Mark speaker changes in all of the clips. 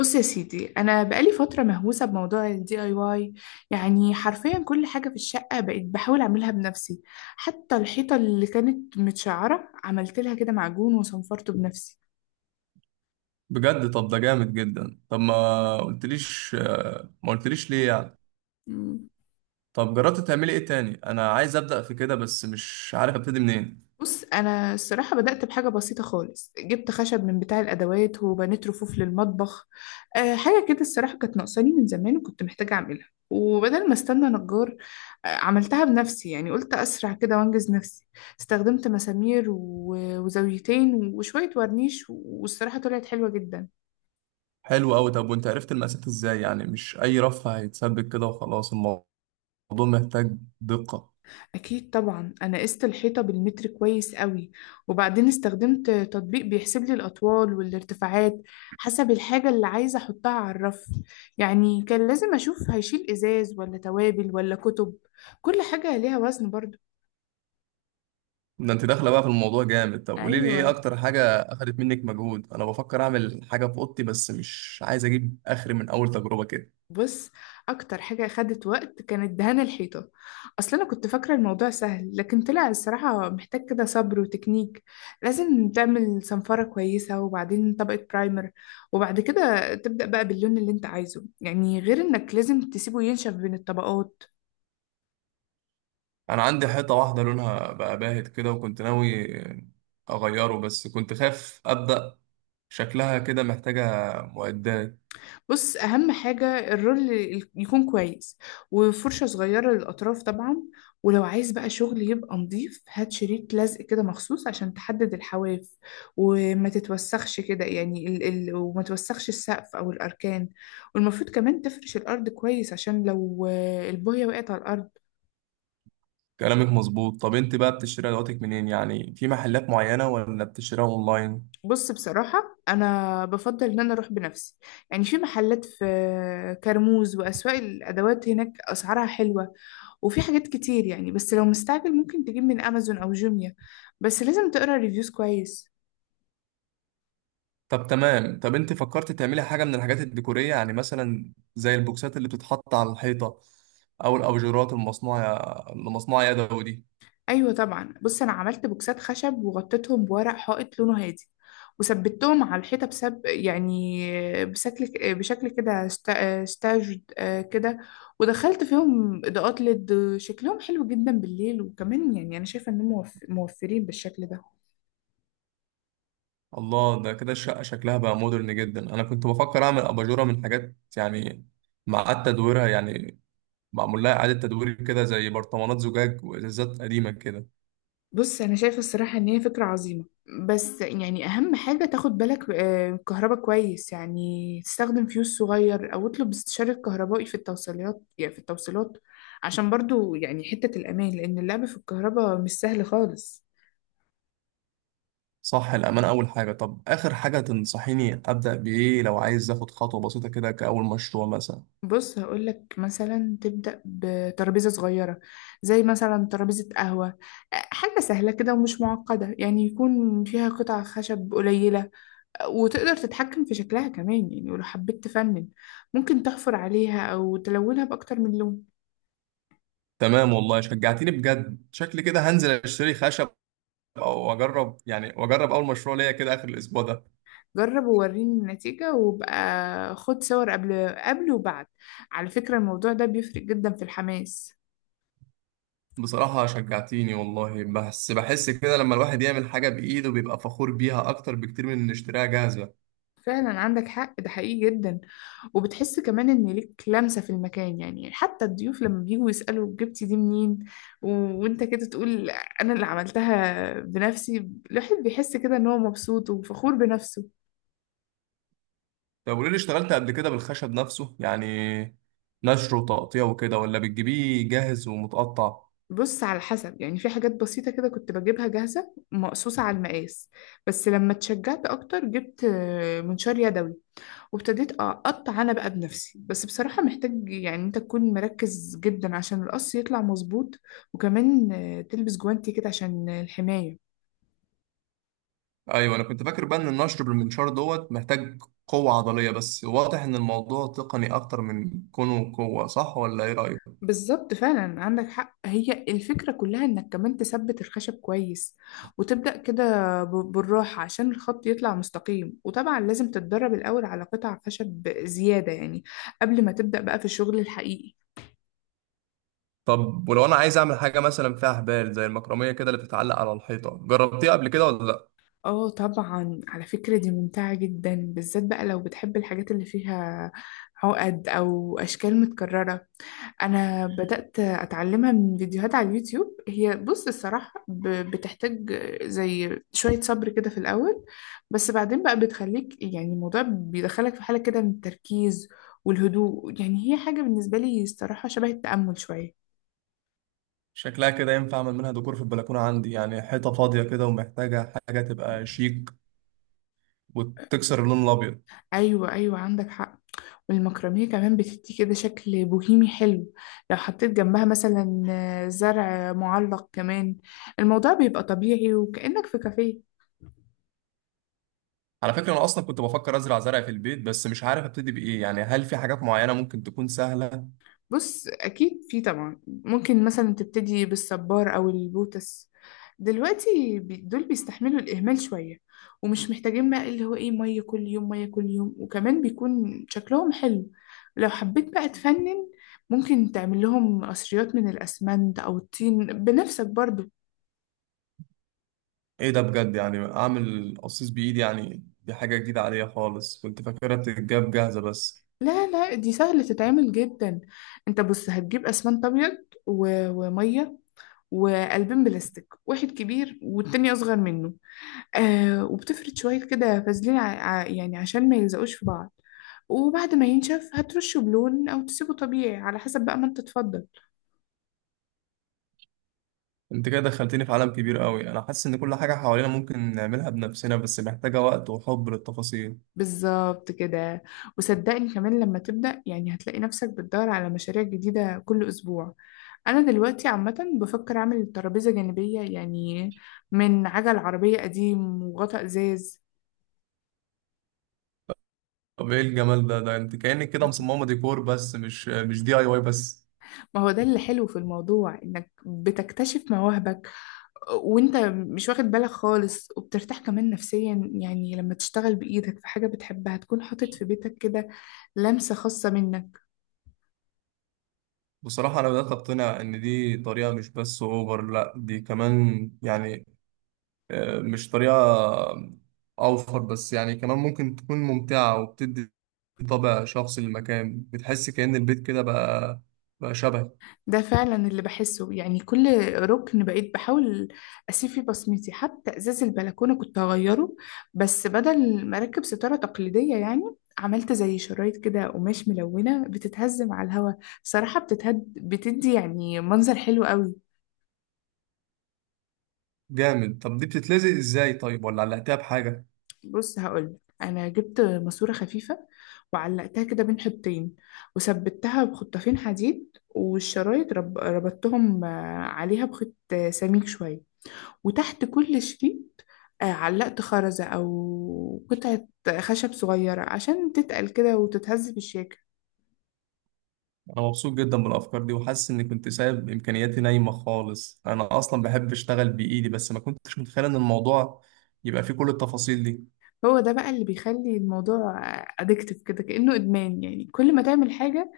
Speaker 1: بص يا سيدي، انا بقالي فتره مهووسه بموضوع الدي اي واي. يعني حرفيا كل حاجه في الشقه بقيت بحاول اعملها بنفسي. حتى الحيطه اللي كانت متشعره عملت لها كده معجون وصنفرته بنفسي.
Speaker 2: بجد. طب ده جامد جدا. طب ما قلتليش، ما قلتليش ليه يعني؟ طب جربت تعملي ايه تاني؟ انا عايز ابدا في كده بس مش عارف ابتدي منين.
Speaker 1: بص انا الصراحه بدات بحاجه بسيطه خالص، جبت خشب من بتاع الادوات وبنيت رفوف للمطبخ. أه، حاجه كده الصراحه كانت ناقصاني من زمان وكنت محتاجه اعملها، وبدل ما استنى نجار أه عملتها بنفسي. يعني قلت اسرع كده وانجز نفسي. استخدمت مسامير وزاويتين وشويه ورنيش، والصراحه طلعت حلوه جدا.
Speaker 2: حلو قوي. طب وانت عرفت المقاسات ازاي؟ يعني مش اي رف هيتثبت كده وخلاص، الموضوع محتاج دقة.
Speaker 1: أكيد طبعا، أنا قست الحيطة بالمتر كويس قوي، وبعدين استخدمت تطبيق بيحسب لي الأطوال والارتفاعات حسب الحاجة اللي عايزة أحطها على الرف. يعني كان لازم أشوف هيشيل إزاز ولا توابل ولا كتب، كل حاجة ليها وزن برضو.
Speaker 2: ده انت داخله بقى في الموضوع جامد. طب قولي لي ايه
Speaker 1: أيوة،
Speaker 2: اكتر حاجه اخدت منك مجهود؟ انا بفكر اعمل حاجه في اوضتي بس مش عايز اجيب اخري من اول تجربه كده.
Speaker 1: بص، اكتر حاجة خدت وقت كانت دهان الحيطة. اصل انا كنت فاكرة الموضوع سهل، لكن طلع الصراحة محتاج كده صبر وتكنيك. لازم تعمل صنفرة كويسة وبعدين طبقة برايمر، وبعد كده تبدأ بقى باللون اللي انت عايزه. يعني غير انك لازم تسيبه ينشف بين الطبقات.
Speaker 2: انا عندي حيطه واحده لونها بقى باهت كده وكنت ناوي اغيره بس كنت خايف ابدا. شكلها كده محتاجة معدات.
Speaker 1: بص، اهم حاجه الرول يكون كويس، وفرشه صغيره للاطراف طبعا. ولو عايز بقى شغل يبقى نظيف، هات شريط لزق كده مخصوص عشان تحدد الحواف وما تتوسخش كده. يعني ال ال وما توسخش السقف او الاركان. والمفروض كمان تفرش الارض كويس، عشان لو البويه وقعت على الارض.
Speaker 2: كلامك مظبوط. طب انت بقى بتشتري ادواتك منين؟ يعني في محلات معينة ولا بتشتريها اونلاين؟
Speaker 1: بص، بصراحه انا بفضل ان انا اروح بنفسي. يعني في محلات في كرموز واسواق الادوات، هناك اسعارها حلوه وفي حاجات كتير يعني. بس لو مستعجل ممكن تجيب من امازون او جوميا، بس لازم تقرا ريفيوز كويس.
Speaker 2: طب تمام. طب انت فكرت تعملي حاجة من الحاجات الديكورية يعني مثلا زي البوكسات اللي بتتحط على الحيطة، او الابجورات المصنوعة يدوي دي؟
Speaker 1: ايوه طبعا، بص، انا عملت بوكسات خشب وغطيتهم بورق حائط لونه هادي، وثبتهم على الحيطه بسب يعني بشكل بشكل كده ستاجد كده. ودخلت فيهم اضاءات ليد، شكلهم حلو جدا بالليل، وكمان يعني انا شايفه انهم موفرين بالشكل ده.
Speaker 2: الله، ده كده الشقة شكلها بقى مودرن جدا. انا كنت بفكر اعمل اباجورة من حاجات يعني معاد تدويرها، يعني معمول لها اعادة تدوير كده، زي برطمانات زجاج وازازات قديمة كده.
Speaker 1: بص انا شايفه الصراحه ان هي فكره عظيمه، بس يعني اهم حاجه تاخد بالك كهربا كويس. يعني تستخدم فيوز صغير او اطلب استشاره كهربائي في التوصيلات عشان برضو يعني حته الامان، لان اللعب في الكهرباء مش سهل خالص.
Speaker 2: صح، الأمانة أول حاجة. طب آخر حاجة تنصحيني أبدأ بإيه لو عايز آخد خطوة بسيطة كده كأول مشروع مثلا؟
Speaker 1: بص هقولك مثلا تبدا بترابيزه صغيره، زي مثلا ترابيزه قهوه، حاجه سهله كده ومش معقده. يعني يكون فيها قطع خشب قليله، وتقدر تتحكم في شكلها كمان. يعني ولو حبيت تفنن، ممكن تحفر عليها أو تلونها بأكتر من لون.
Speaker 2: تمام، والله شجعتيني بجد. شكلي كده هنزل أشتري خشب، أو أجرب يعني، وأجرب أول مشروع ليا كده آخر الأسبوع ده.
Speaker 1: جرب ووريني النتيجة، وبقى خد صور قبل وبعد. على فكرة، الموضوع ده بيفرق جدا في الحماس.
Speaker 2: بصراحة شجعتيني والله. بس بحس كده لما الواحد يعمل حاجة بإيده بيبقى فخور بيها أكتر بكتير من إن يشتريها جاهزة.
Speaker 1: فعلا عندك حق، ده حقيقي جدا. وبتحس كمان ان ليك لمسة في المكان. يعني حتى الضيوف لما بيجوا يسألوا جبتي دي منين، وانت كده تقول انا اللي عملتها بنفسي. الواحد بيحس كده ان هو مبسوط وفخور بنفسه.
Speaker 2: طب قولي لي، اشتغلت قبل كده بالخشب نفسه يعني نشره وتقطيع وكده، ولا بتجيبيه جاهز ومتقطع؟
Speaker 1: بص على حسب، يعني في حاجات بسيطة كده كنت بجيبها جاهزة مقصوصة على المقاس. بس لما اتشجعت أكتر جبت منشار يدوي، وابتديت أقطع أنا بقى بنفسي. بس بصراحة محتاج يعني أنت تكون مركز جدا عشان القص يطلع مظبوط. وكمان تلبس جوانتي كده عشان الحماية.
Speaker 2: ايوه، انا كنت فاكر بقى ان النشر بالمنشار دوت محتاج قوه عضليه، بس واضح ان الموضوع تقني اكتر من كونه قوه. صح ولا ايه رايك؟
Speaker 1: بالظبط، فعلا عندك حق. هي الفكرة كلها انك كمان تثبت الخشب كويس، وتبدأ كده بالراحة عشان الخط يطلع مستقيم. وطبعا لازم تتدرب الأول على قطع خشب زيادة يعني، قبل ما تبدأ بقى في الشغل الحقيقي.
Speaker 2: طب ولو انا عايز اعمل حاجه مثلا فيها حبال زي المكرميه كده اللي بتتعلق على الحيطه، جربتيها قبل كده ولا لا؟
Speaker 1: اه طبعا، على فكرة دي ممتعة جدا، بالذات بقى لو بتحب الحاجات اللي فيها عقد أو أشكال متكررة. انا بدأت اتعلمها من فيديوهات على اليوتيوب. هي بص الصراحة بتحتاج زي شوية صبر كده في الاول، بس بعدين بقى بتخليك يعني الموضوع بيدخلك في حالة كده من التركيز والهدوء. يعني هي حاجة بالنسبة لي الصراحة شبه التأمل شوية.
Speaker 2: شكلها كده ينفع اعمل منها ديكور في البلكونه، عندي يعني حيطه فاضيه كده ومحتاجه حاجه تبقى شيك وتكسر اللون الابيض.
Speaker 1: ايوه ايوه، عندك حق. والمكرمية كمان بتدي كده شكل بوهيمي حلو. لو حطيت جنبها مثلا زرع معلق كمان، الموضوع بيبقى طبيعي وكأنك في كافيه.
Speaker 2: على فكره انا اصلا كنت بفكر ازرع زرع في البيت بس مش عارف ابتدي بايه. يعني هل في حاجات معينه ممكن تكون سهله؟
Speaker 1: بص اكيد في طبعا، ممكن مثلا تبتدي بالصبار او البوتس. دلوقتي دول بيستحملوا الاهمال شويه، ومش محتاجين بقى اللي هو ايه ميه كل يوم ميه كل يوم، وكمان بيكون شكلهم حلو. لو حبيت بقى تفنن، ممكن تعمل لهم قصريات من الاسمنت او الطين بنفسك برضو.
Speaker 2: ايه ده بجد؟ يعني اعمل قصيص بايدي؟ يعني دي حاجه جديده عليا خالص، كنت فاكرها بتتجاب جاهزه بس.
Speaker 1: لا لا، دي سهله تتعمل جدا. انت بص هتجيب اسمنت ابيض وميه وقلبين بلاستيك، واحد كبير والتاني اصغر منه. آه، وبتفرد شوية كده فازلين يعني عشان ما يلزقوش في بعض. وبعد ما ينشف هترشه بلون أو تسيبه طبيعي على حسب بقى ما أنت تفضل.
Speaker 2: انت كده دخلتني في عالم كبير قوي. انا حاسس ان كل حاجه حوالينا ممكن نعملها بنفسنا بس محتاجه وقت وحب للتفاصيل.
Speaker 1: بالظبط كده. وصدقني كمان لما تبدأ يعني هتلاقي نفسك بتدور على مشاريع جديدة كل أسبوع. أنا دلوقتي عامة بفكر أعمل ترابيزة جانبية يعني من عجل عربية قديم وغطاء إزاز.
Speaker 2: طب ايه الجمال ده؟ ده انت كانك كده مصممه ديكور بس، مش دي اي واي بس.
Speaker 1: ما هو ده اللي حلو في الموضوع، إنك بتكتشف مواهبك وانت مش واخد بالك خالص، وبترتاح كمان نفسيا يعني لما تشتغل بإيدك في حاجة بتحبها تكون حاطط في بيتك كده لمسة خاصة منك.
Speaker 2: بصراحه انا بدات اقتنع ان دي طريقه مش بس اوفر، لا دي كمان يعني، مش طريقة أوفر بس يعني، كمان ممكن تكون ممتعة وبتدي طابع شخصي للمكان. بتحس كأن البيت كده بقى، شبه.
Speaker 1: ده فعلا اللي بحسه. يعني كل ركن بقيت بحاول أسيب فيه بصمتي. حتى إزاز البلكونة كنت هغيره، بس بدل ما أركب ستارة تقليدية يعني عملت زي شرايط كده قماش ملونة بتتهز مع الهوا. صراحة بتتهد بتدي يعني منظر حلو قوي.
Speaker 2: جامد. طب دي بتتلزق إزاي طيب، ولا علقتها بحاجة؟
Speaker 1: بص هقول، انا جبت ماسوره خفيفه وعلقتها كده بين حبتين وثبتها بخطافين حديد. والشرايط ربطتهم عليها بخيط سميك شويه. وتحت كل شريط علقت خرزه او قطعه خشب صغيره عشان تتقل كده وتتهز في الشاكل.
Speaker 2: أنا مبسوط جدا بالأفكار دي وحاسس إني كنت سايب إمكانياتي نايمة خالص. أنا أصلا بحب أشتغل بإيدي بس ما كنتش متخيل إن الموضوع يبقى فيه كل التفاصيل دي.
Speaker 1: هو ده بقى اللي بيخلي الموضوع ادكتف كده كأنه ادمان. يعني كل ما تعمل حاجه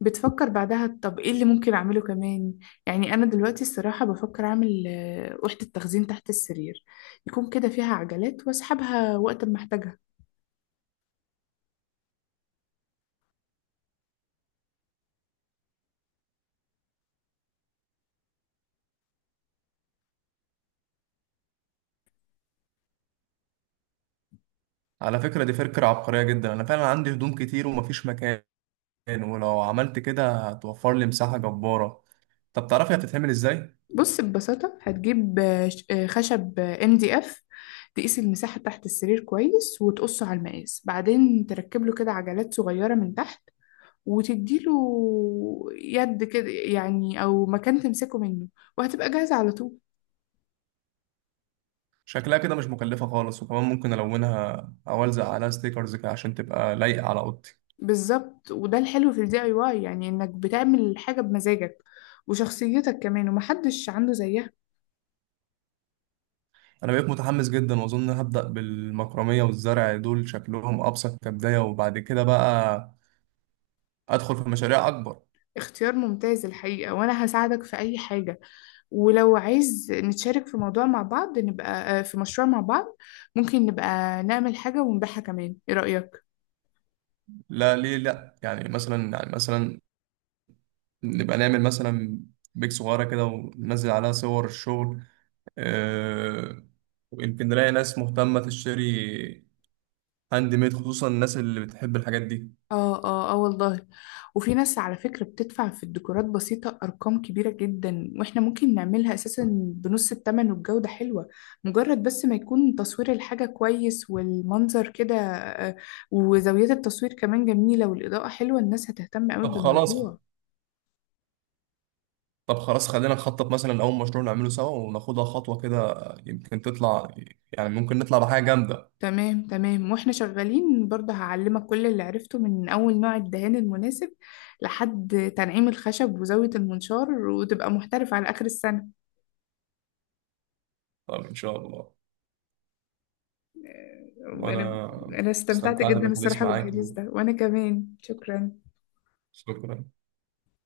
Speaker 1: بتفكر بعدها طب ايه اللي ممكن اعمله كمان. يعني انا دلوقتي الصراحة بفكر اعمل وحدة تخزين تحت السرير، يكون كده فيها عجلات واسحبها وقت ما احتاجها.
Speaker 2: على فكرة دي فكرة عبقرية جدا. أنا فعلا عندي هدوم كتير ومفيش مكان، ولو عملت كده هتوفر لي مساحة جبارة. طب تعرفي هتتعمل ازاي؟
Speaker 1: بص ببساطة هتجيب خشب ام دي اف. تقيس المساحة تحت السرير كويس وتقصه على المقاس، بعدين تركب له كده عجلات صغيرة من تحت، وتديله يد كده يعني او مكان تمسكه منه، وهتبقى جاهزة على طول.
Speaker 2: شكلها كده مش مكلفة خالص، وكمان ممكن ألونها أو ألزق عليها ستيكرز كده عشان تبقى لايقة على أوضتي.
Speaker 1: بالظبط، وده الحلو في الدي اي واي، يعني انك بتعمل حاجة بمزاجك وشخصيتك كمان، ومحدش عنده زيها.
Speaker 2: أنا بقيت متحمس جدا وأظن هبدأ بالمكرمية والزرع، دول شكلهم أبسط كبداية، وبعد كده بقى أدخل في مشاريع أكبر.
Speaker 1: اختيار ممتاز الحقيقة، وانا هساعدك في اي حاجة. ولو عايز نتشارك في موضوع مع بعض، نبقى في مشروع مع بعض. ممكن نبقى نعمل حاجة ونبيعها كمان، ايه رأيك؟
Speaker 2: لا ليه لأ؟ يعني مثلا، يعني مثلا نبقى نعمل بيك صغيرة كده وننزل عليها صور الشغل. أه، ويمكن نلاقي ناس مهتمة تشتري هاند ميد، خصوصا الناس اللي بتحب الحاجات دي.
Speaker 1: اه اه اه، والله. وفي ناس على فكرة بتدفع في الديكورات بسيطة أرقام كبيرة جدا، واحنا ممكن نعملها أساسا بنص التمن والجودة حلوة. مجرد بس ما يكون تصوير الحاجة كويس والمنظر كده وزاويات التصوير كمان جميلة والإضاءة حلوة، الناس هتهتم قوي
Speaker 2: طب خلاص،
Speaker 1: بالموضوع.
Speaker 2: طب خلاص خلينا نخطط مثلا أول مشروع نعمله سوا وناخدها خطوة كده. يمكن تطلع، يعني ممكن نطلع بحاجة جامدة.
Speaker 1: تمام تمام، واحنا شغالين برضه هعلمك كل اللي عرفته من أول نوع الدهان المناسب لحد تنعيم الخشب وزاوية المنشار، وتبقى محترف على آخر السنة.
Speaker 2: طب إن شاء الله.
Speaker 1: وانا
Speaker 2: وأنا
Speaker 1: انا استمتعت
Speaker 2: استمتعت
Speaker 1: جدا
Speaker 2: بالحديث
Speaker 1: الصراحة
Speaker 2: معاك.
Speaker 1: بالحديث ده، وانا كمان شكرا.
Speaker 2: شكرا.